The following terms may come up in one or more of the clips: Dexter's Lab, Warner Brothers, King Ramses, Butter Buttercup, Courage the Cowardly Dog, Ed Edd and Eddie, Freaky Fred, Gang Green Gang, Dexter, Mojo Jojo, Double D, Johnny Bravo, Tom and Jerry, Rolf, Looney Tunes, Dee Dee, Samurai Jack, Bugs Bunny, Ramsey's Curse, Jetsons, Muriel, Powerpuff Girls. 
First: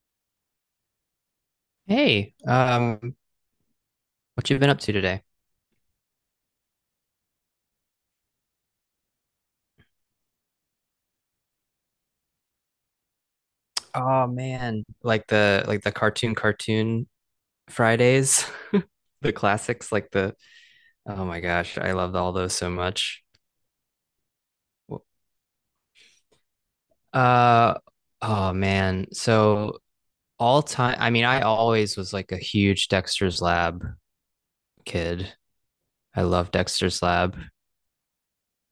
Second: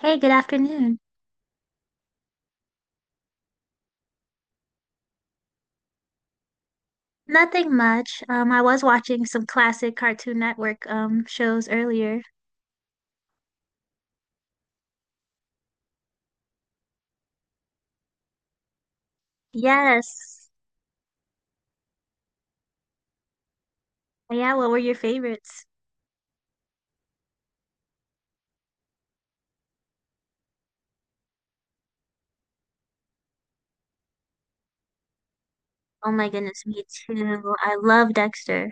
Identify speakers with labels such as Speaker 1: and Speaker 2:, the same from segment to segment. Speaker 1: Hey, good afternoon.
Speaker 2: Hey, what you been up to today?
Speaker 1: Nothing much. I was watching some classic Cartoon Network shows earlier.
Speaker 2: Oh man, like the cartoon Fridays, the classics, like the
Speaker 1: Yes.
Speaker 2: oh my gosh, I loved all those so much.
Speaker 1: Yeah, what were your favorites?
Speaker 2: Uh, oh man, so all time, I mean, I always was like a huge Dexter's Lab kid.
Speaker 1: Oh
Speaker 2: I
Speaker 1: my
Speaker 2: love
Speaker 1: goodness, me
Speaker 2: Dexter's Lab.
Speaker 1: too. I love Dexter.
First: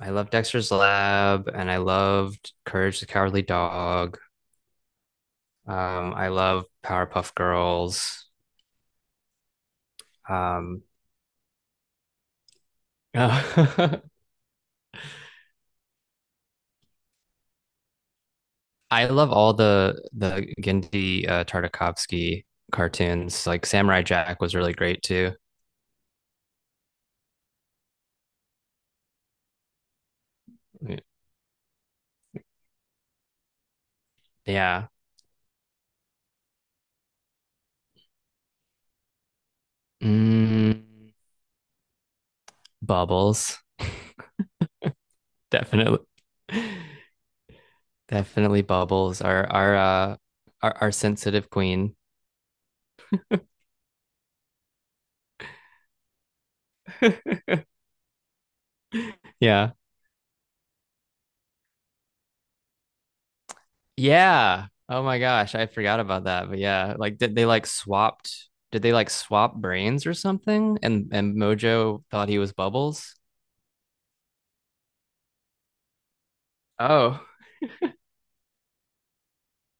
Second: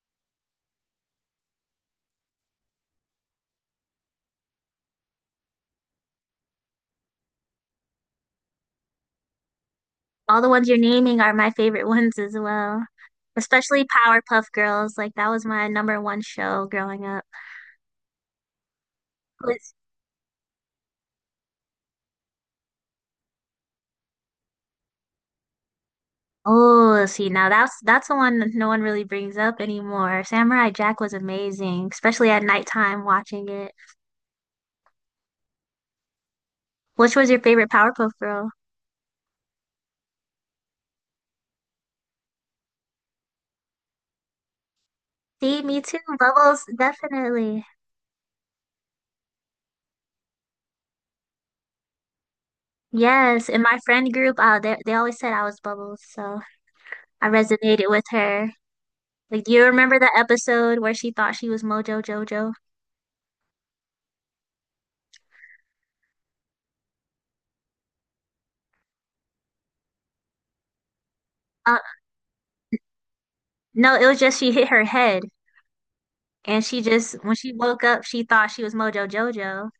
Speaker 2: I love Dexter's Lab, and I loved Courage the Cowardly Dog. I love Powerpuff Girls.
Speaker 1: All the ones you're
Speaker 2: Um,
Speaker 1: naming are my favorite ones as well. Especially Powerpuff Girls. Like that was my number one show growing up.
Speaker 2: I love all
Speaker 1: Was-
Speaker 2: the Gendy Tartakovsky cartoons. Like Samurai Jack was really great too.
Speaker 1: Oh, see now that's the one that no one really brings up anymore. Samurai Jack was amazing, especially at nighttime watching it.
Speaker 2: Yeah.
Speaker 1: Which was your favorite Powerpuff Girl?
Speaker 2: Mm, Bubbles,
Speaker 1: See, me too.
Speaker 2: definitely,
Speaker 1: Bubbles, definitely.
Speaker 2: definitely Bubbles. Our our sensitive queen.
Speaker 1: Yes, in my friend group, they always said I was Bubbles, so I resonated with her. Like, do you
Speaker 2: Yeah.
Speaker 1: remember the episode where she thought she was Mojo Jojo?
Speaker 2: Yeah. Oh my gosh, I forgot about that. But yeah, like did they like swapped? Did they like swap brains or something? And
Speaker 1: Uh,
Speaker 2: Mojo thought he was Bubbles.
Speaker 1: no, it was just she hit her head, and she just
Speaker 2: Oh,
Speaker 1: when she woke up, she thought she was Mojo Jojo,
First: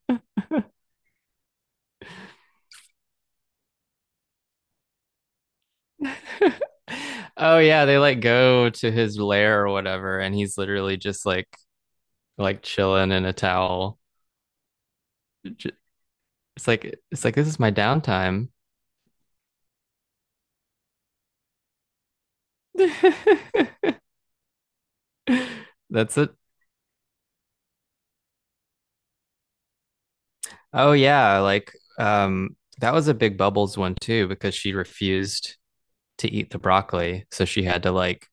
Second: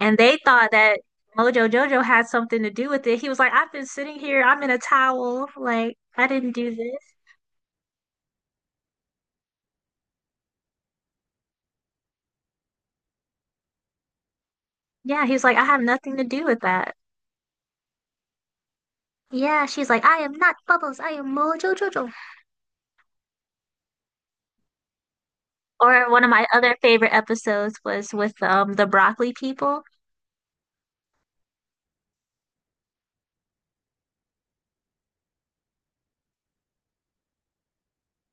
Speaker 1: and they thought that Mojo Jojo had something to do with it. He was like, "I've been sitting here, I'm in a towel, like I didn't do this."
Speaker 2: oh yeah, they like go to his lair or whatever, and he's literally just like chilling in a towel.
Speaker 1: Yeah, he was like, "I
Speaker 2: J-
Speaker 1: have nothing to do with
Speaker 2: It's like
Speaker 1: that."
Speaker 2: it's like this is my downtime.
Speaker 1: Yeah, she's like, "I am not Bubbles, I am Mojo Jojo." Or
Speaker 2: That's
Speaker 1: one of
Speaker 2: it.
Speaker 1: my other favorite episodes was with the broccoli people.
Speaker 2: Oh yeah, like that was a big Bubbles one too because she refused to eat the broccoli, so she had to like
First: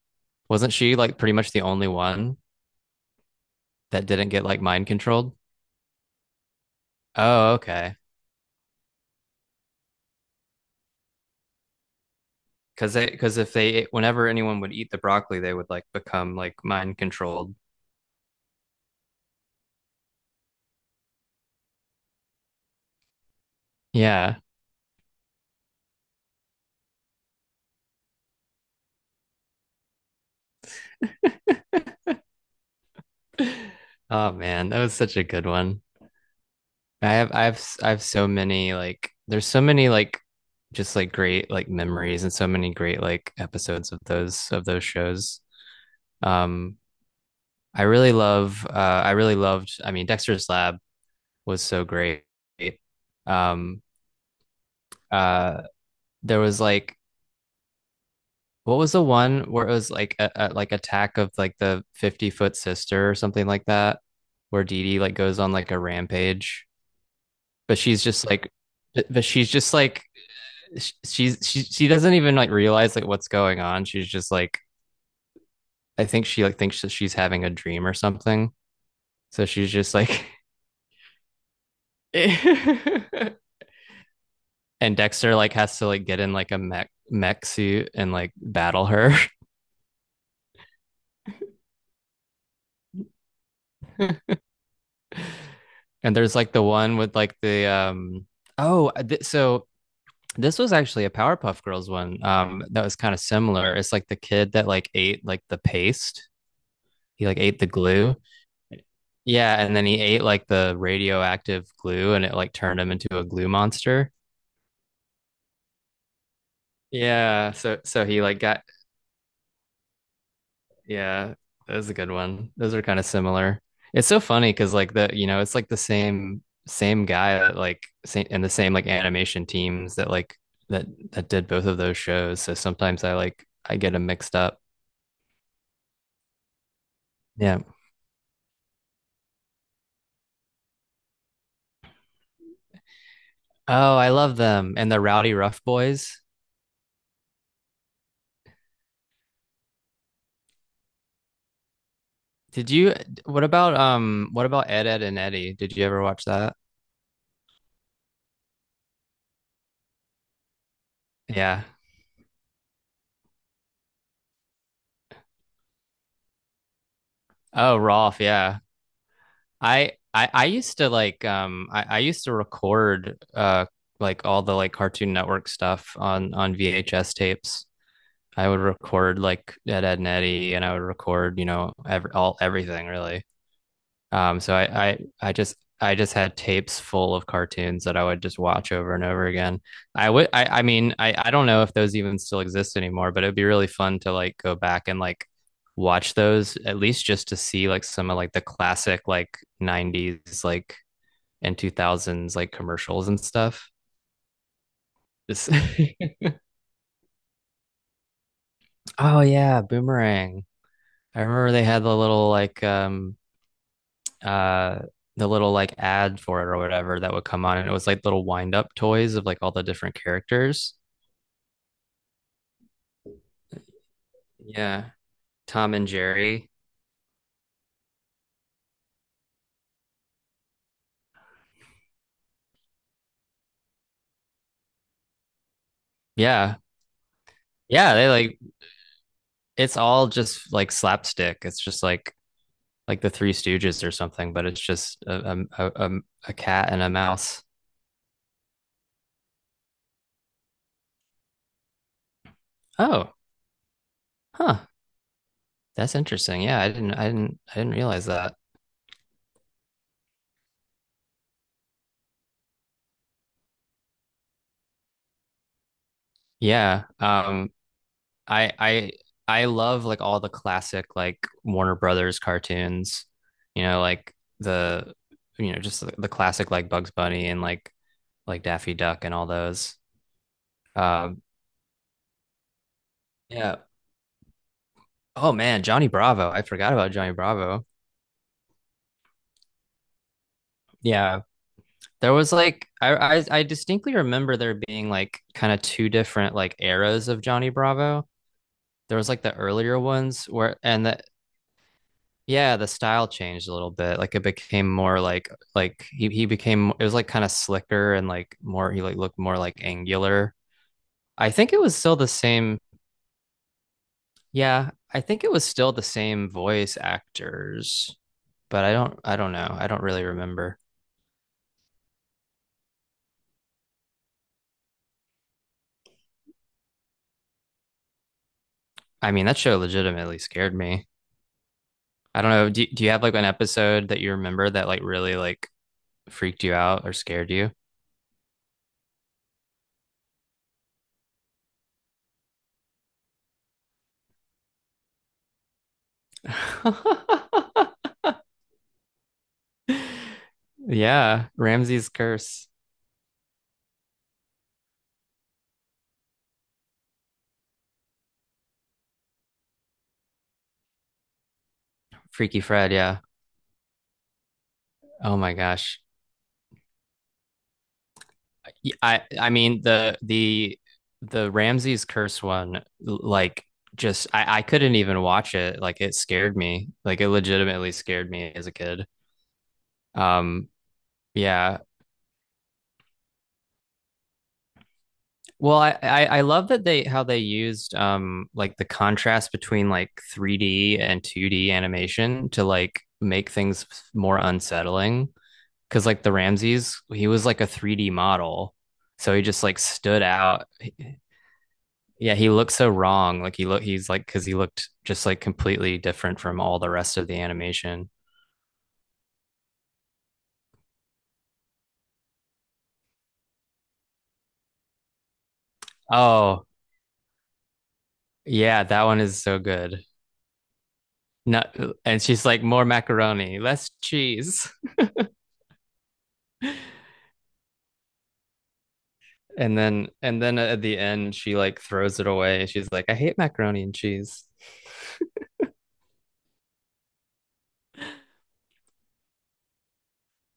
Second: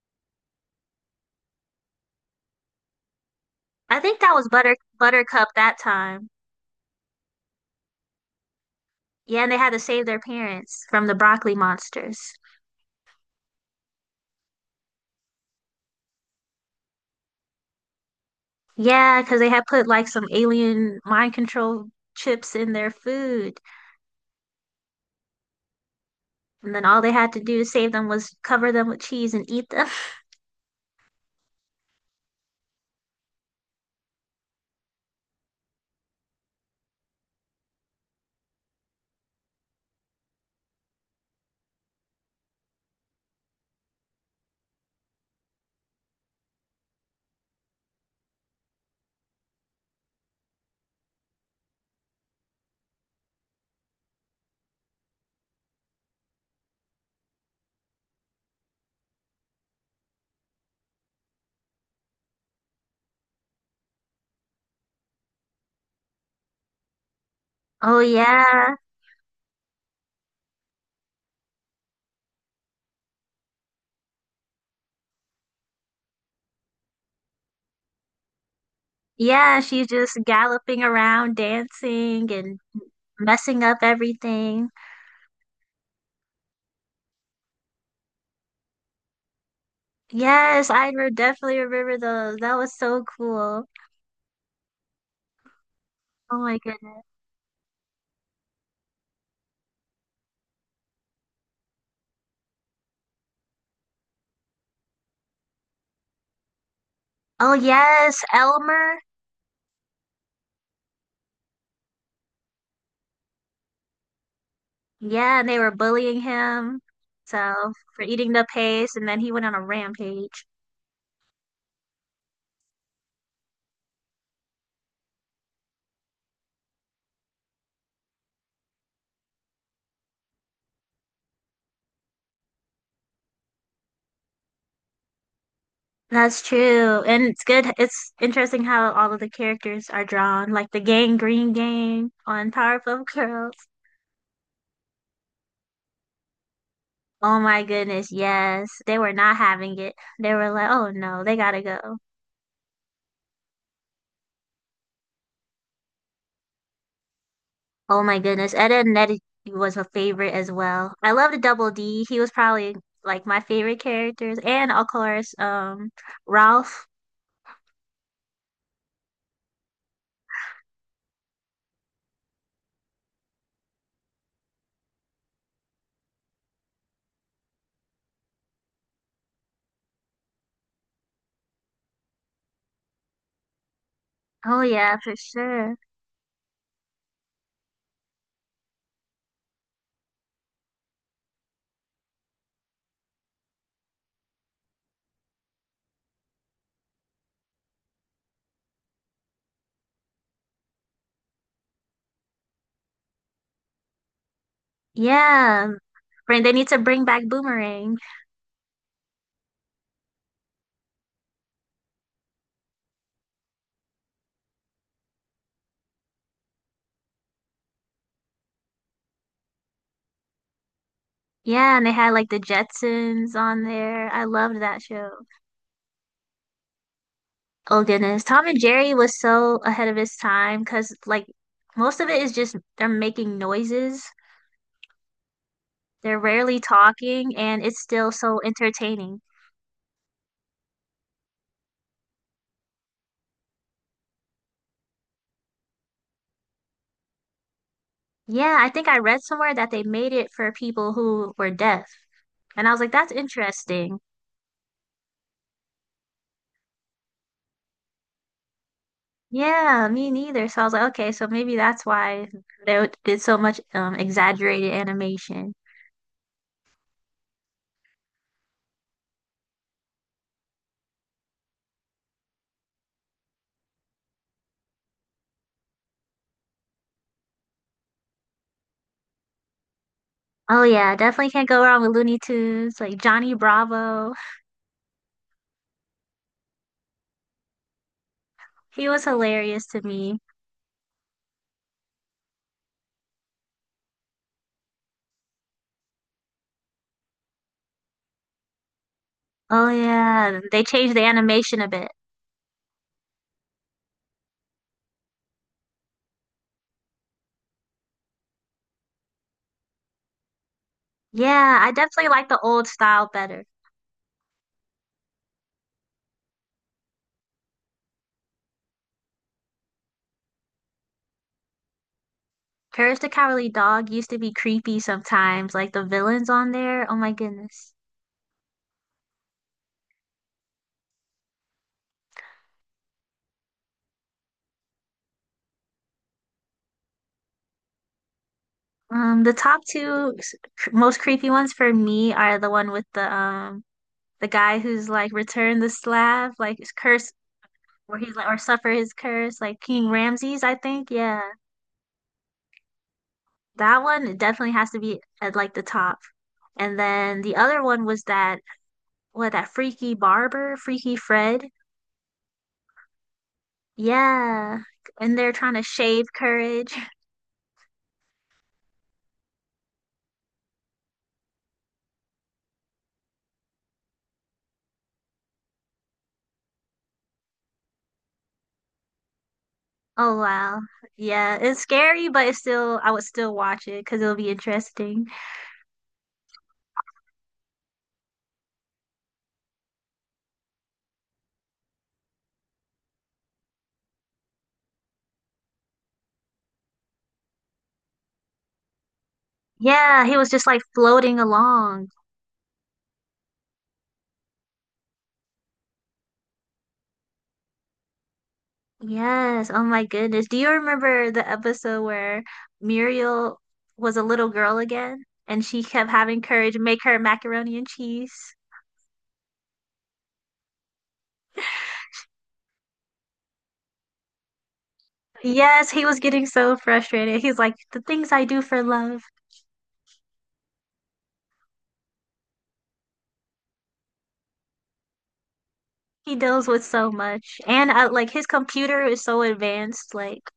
Speaker 2: wasn't she like pretty much the only one
Speaker 1: I
Speaker 2: that
Speaker 1: think
Speaker 2: didn't
Speaker 1: that
Speaker 2: get
Speaker 1: was
Speaker 2: like mind controlled?
Speaker 1: Buttercup that time.
Speaker 2: Oh, okay.
Speaker 1: Yeah, and they had to save their parents from the broccoli monsters.
Speaker 2: Because they because if they whenever anyone would eat the broccoli, they would like become like mind controlled.
Speaker 1: Yeah, because they had put like some alien mind control chips in their food,
Speaker 2: Yeah.
Speaker 1: and then all they had to do to save them was cover them with cheese and eat them.
Speaker 2: Oh man, that was such a good one. I have so many like there's so many like just like great like memories and so many great like episodes of those shows. Um I really love I really loved I mean Dexter's Lab was so great. Um uh there was like what was the one where it was like a like attack of like the 50-foot sister or something like that, where Dee Dee like goes on like a rampage, but
Speaker 1: Oh yeah.
Speaker 2: she's just like, she doesn't even like realize like what's going on. She's just like, I think she like thinks that she's having a dream or something. So
Speaker 1: Yeah,
Speaker 2: she's
Speaker 1: she's
Speaker 2: just
Speaker 1: just
Speaker 2: like,
Speaker 1: galloping around, dancing and
Speaker 2: and
Speaker 1: messing up everything.
Speaker 2: Dexter like has to like get in like a mech suit and like battle her.
Speaker 1: Yes, definitely remember those. That was so cool.
Speaker 2: And there's
Speaker 1: Oh
Speaker 2: like
Speaker 1: my
Speaker 2: the one
Speaker 1: goodness.
Speaker 2: with like the oh this was actually a Powerpuff Girls one. That was kind of similar. It's like the kid that like ate like the paste. He like
Speaker 1: Oh
Speaker 2: ate the glue.
Speaker 1: yes, Elmer.
Speaker 2: Yeah, and then he ate like the radioactive glue, and it like turned him into a glue monster.
Speaker 1: Yeah, and they were bullying him.
Speaker 2: Yeah,
Speaker 1: So
Speaker 2: so
Speaker 1: for
Speaker 2: so he
Speaker 1: eating
Speaker 2: like
Speaker 1: the
Speaker 2: got
Speaker 1: paste and then he went on a rampage.
Speaker 2: yeah, that was a good one. Those are kind of similar. It's so funny because like the you know it's like the same guy that like same, and the same like animation teams that like that that did both of those shows. So sometimes I like I get them mixed up.
Speaker 1: That's true. And it's
Speaker 2: Yeah.
Speaker 1: good. It's interesting how all of the characters are drawn, like the gang Green Gang on Powerpuff Girls.
Speaker 2: Oh, I love them and the Rowdy Rough Boys.
Speaker 1: Oh my goodness, yes. They were not having it. They were like, oh no, they gotta go.
Speaker 2: Did you what about Ed Ed and Eddie? Did you ever watch that?
Speaker 1: Oh my goodness. Ed and Eddie was a favorite as well. I love the
Speaker 2: Yeah.
Speaker 1: Double D. He was probably like my favorite characters. And of course, Ralph.
Speaker 2: Oh, Rolf, yeah. I used to like I used to record like all the like Cartoon Network stuff on VHS tapes. I would record like Ed Ed and Eddie and I would record, you know, everything really. So
Speaker 1: Oh
Speaker 2: I,
Speaker 1: yeah,
Speaker 2: I
Speaker 1: for
Speaker 2: I just
Speaker 1: sure.
Speaker 2: I just had tapes full of cartoons that I would just watch over and over again. I mean I don't know if those even still exist anymore, but it'd be really fun to like go back and like watch those at least just to see like some of like the classic like 90s like and 2000s like commercials and stuff. Just
Speaker 1: Yeah. They need to bring back Boomerang.
Speaker 2: oh yeah, Boomerang. I remember they had uh the little like ad for it or whatever that would come on and it was like little wind up toys of like all the different characters.
Speaker 1: Yeah, and they had like the Jetsons on there. I loved that
Speaker 2: Yeah.
Speaker 1: show.
Speaker 2: Tom and Jerry.
Speaker 1: Oh goodness. Tom and Jerry was so ahead of his time because like most of it is just they're making noises. They're
Speaker 2: Yeah.
Speaker 1: rarely talking and it's
Speaker 2: Yeah, they
Speaker 1: still
Speaker 2: like
Speaker 1: so entertaining.
Speaker 2: it's all just like slapstick. It's just like the Three Stooges or something, but it's just a cat and a mouse.
Speaker 1: Yeah, I think I read somewhere that they made it for people who were deaf. And I was like, that's
Speaker 2: Oh,
Speaker 1: interesting.
Speaker 2: huh. That's interesting. Yeah, I didn't realize that.
Speaker 1: Yeah, me neither. So I was like, okay, so maybe that's why they did so much exaggerated animation.
Speaker 2: Yeah. I I love like all the classic like Warner Brothers cartoons, you know, like the you know just the classic like Bugs Bunny and like Daffy Duck and all those.
Speaker 1: Oh yeah,
Speaker 2: Um,
Speaker 1: definitely can't go wrong with Looney Tunes, like Johnny
Speaker 2: yeah.
Speaker 1: Bravo.
Speaker 2: Oh man, Johnny Bravo. I forgot about Johnny Bravo.
Speaker 1: He was hilarious to me.
Speaker 2: Yeah. There was like I distinctly remember there being like kind of two different like eras of Johnny Bravo. There was like the
Speaker 1: Oh
Speaker 2: earlier ones
Speaker 1: yeah,
Speaker 2: where
Speaker 1: they
Speaker 2: and
Speaker 1: changed
Speaker 2: the
Speaker 1: the animation a bit.
Speaker 2: yeah, the style changed a little bit. Like it became more like he became it was like kind of slicker and like more he like looked more like angular. I think
Speaker 1: Yeah,
Speaker 2: it
Speaker 1: I
Speaker 2: was still the
Speaker 1: definitely like the
Speaker 2: same.
Speaker 1: old style better.
Speaker 2: Yeah, I think it was still the same voice actors, but I don't know. I don't really remember.
Speaker 1: Courage the Cowardly Dog used to be creepy sometimes, like the villains on there. Oh my goodness.
Speaker 2: I mean, that show legitimately scared me. I don't know. Do you have like an episode that you remember that like really like freaked you out or scared you?
Speaker 1: The top two most creepy ones for me are the one with the guy who's like returned the slab, like his curse, or he's like or suffer his curse, like King Ramses, I think. Yeah,
Speaker 2: Yeah, Ramsey's Curse.
Speaker 1: that one definitely has to be at like the top. And then the other one was that what that freaky barber, Freaky Fred.
Speaker 2: Freaky Fred, yeah.
Speaker 1: Yeah, and
Speaker 2: Oh
Speaker 1: they're
Speaker 2: my
Speaker 1: trying to
Speaker 2: gosh.
Speaker 1: shave courage.
Speaker 2: I mean the Ramses curse one like just I couldn't even watch it. Like it scared me. Like it legitimately scared me as a kid.
Speaker 1: Oh
Speaker 2: Um
Speaker 1: wow, yeah, it's
Speaker 2: yeah.
Speaker 1: scary, but it's still I would still watch it because it'll be interesting.
Speaker 2: Well, I love that they how they used like the contrast between like 3D and 2D animation to like make things more unsettling. Cause like the Ramses, he was like a 3D model. So he just like stood
Speaker 1: Yeah, he was
Speaker 2: out
Speaker 1: just like floating along.
Speaker 2: yeah, he looks so wrong. Like he's like because he looked just like completely different from all the rest of the animation.
Speaker 1: Yes, oh my goodness. Do you remember the episode where Muriel was a little girl again and she kept having
Speaker 2: Oh,
Speaker 1: courage make her macaroni and cheese?
Speaker 2: yeah, that one is so good. Not and she's like more macaroni, less cheese.
Speaker 1: Yes, he was getting so frustrated. He's like, the things I do for love.
Speaker 2: And then at the end she like throws it away. She's like, I hate macaroni and cheese.
Speaker 1: He deals with so much. And I, like his computer is so advanced. Like,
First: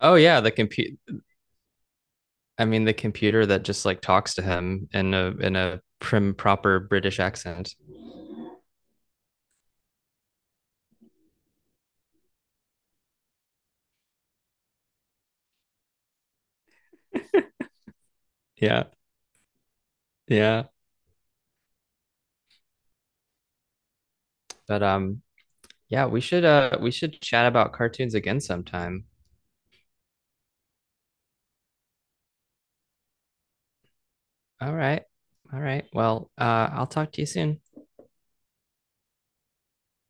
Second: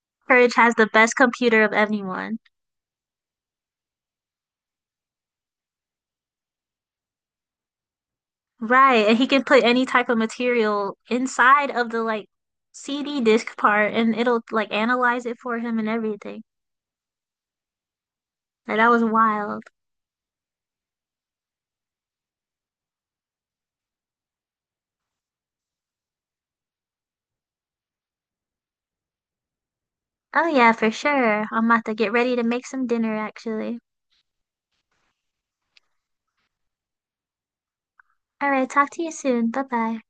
Speaker 2: Oh yeah, the
Speaker 1: Courage has the
Speaker 2: compute
Speaker 1: best computer of anyone.
Speaker 2: I mean the computer that just like talks to him in a prim proper British accent.
Speaker 1: Right, and he can put any type of material inside of the like CD disc part and it'll like analyze it for him and everything. Like
Speaker 2: Yeah.
Speaker 1: that was wild.
Speaker 2: Yeah. But yeah, we should chat about cartoons again sometime.
Speaker 1: Oh yeah, for sure. I'm about to get ready to make some dinner actually.
Speaker 2: All right. All right. Well, I'll talk to you soon.
Speaker 1: All right, talk to you soon. Bye bye.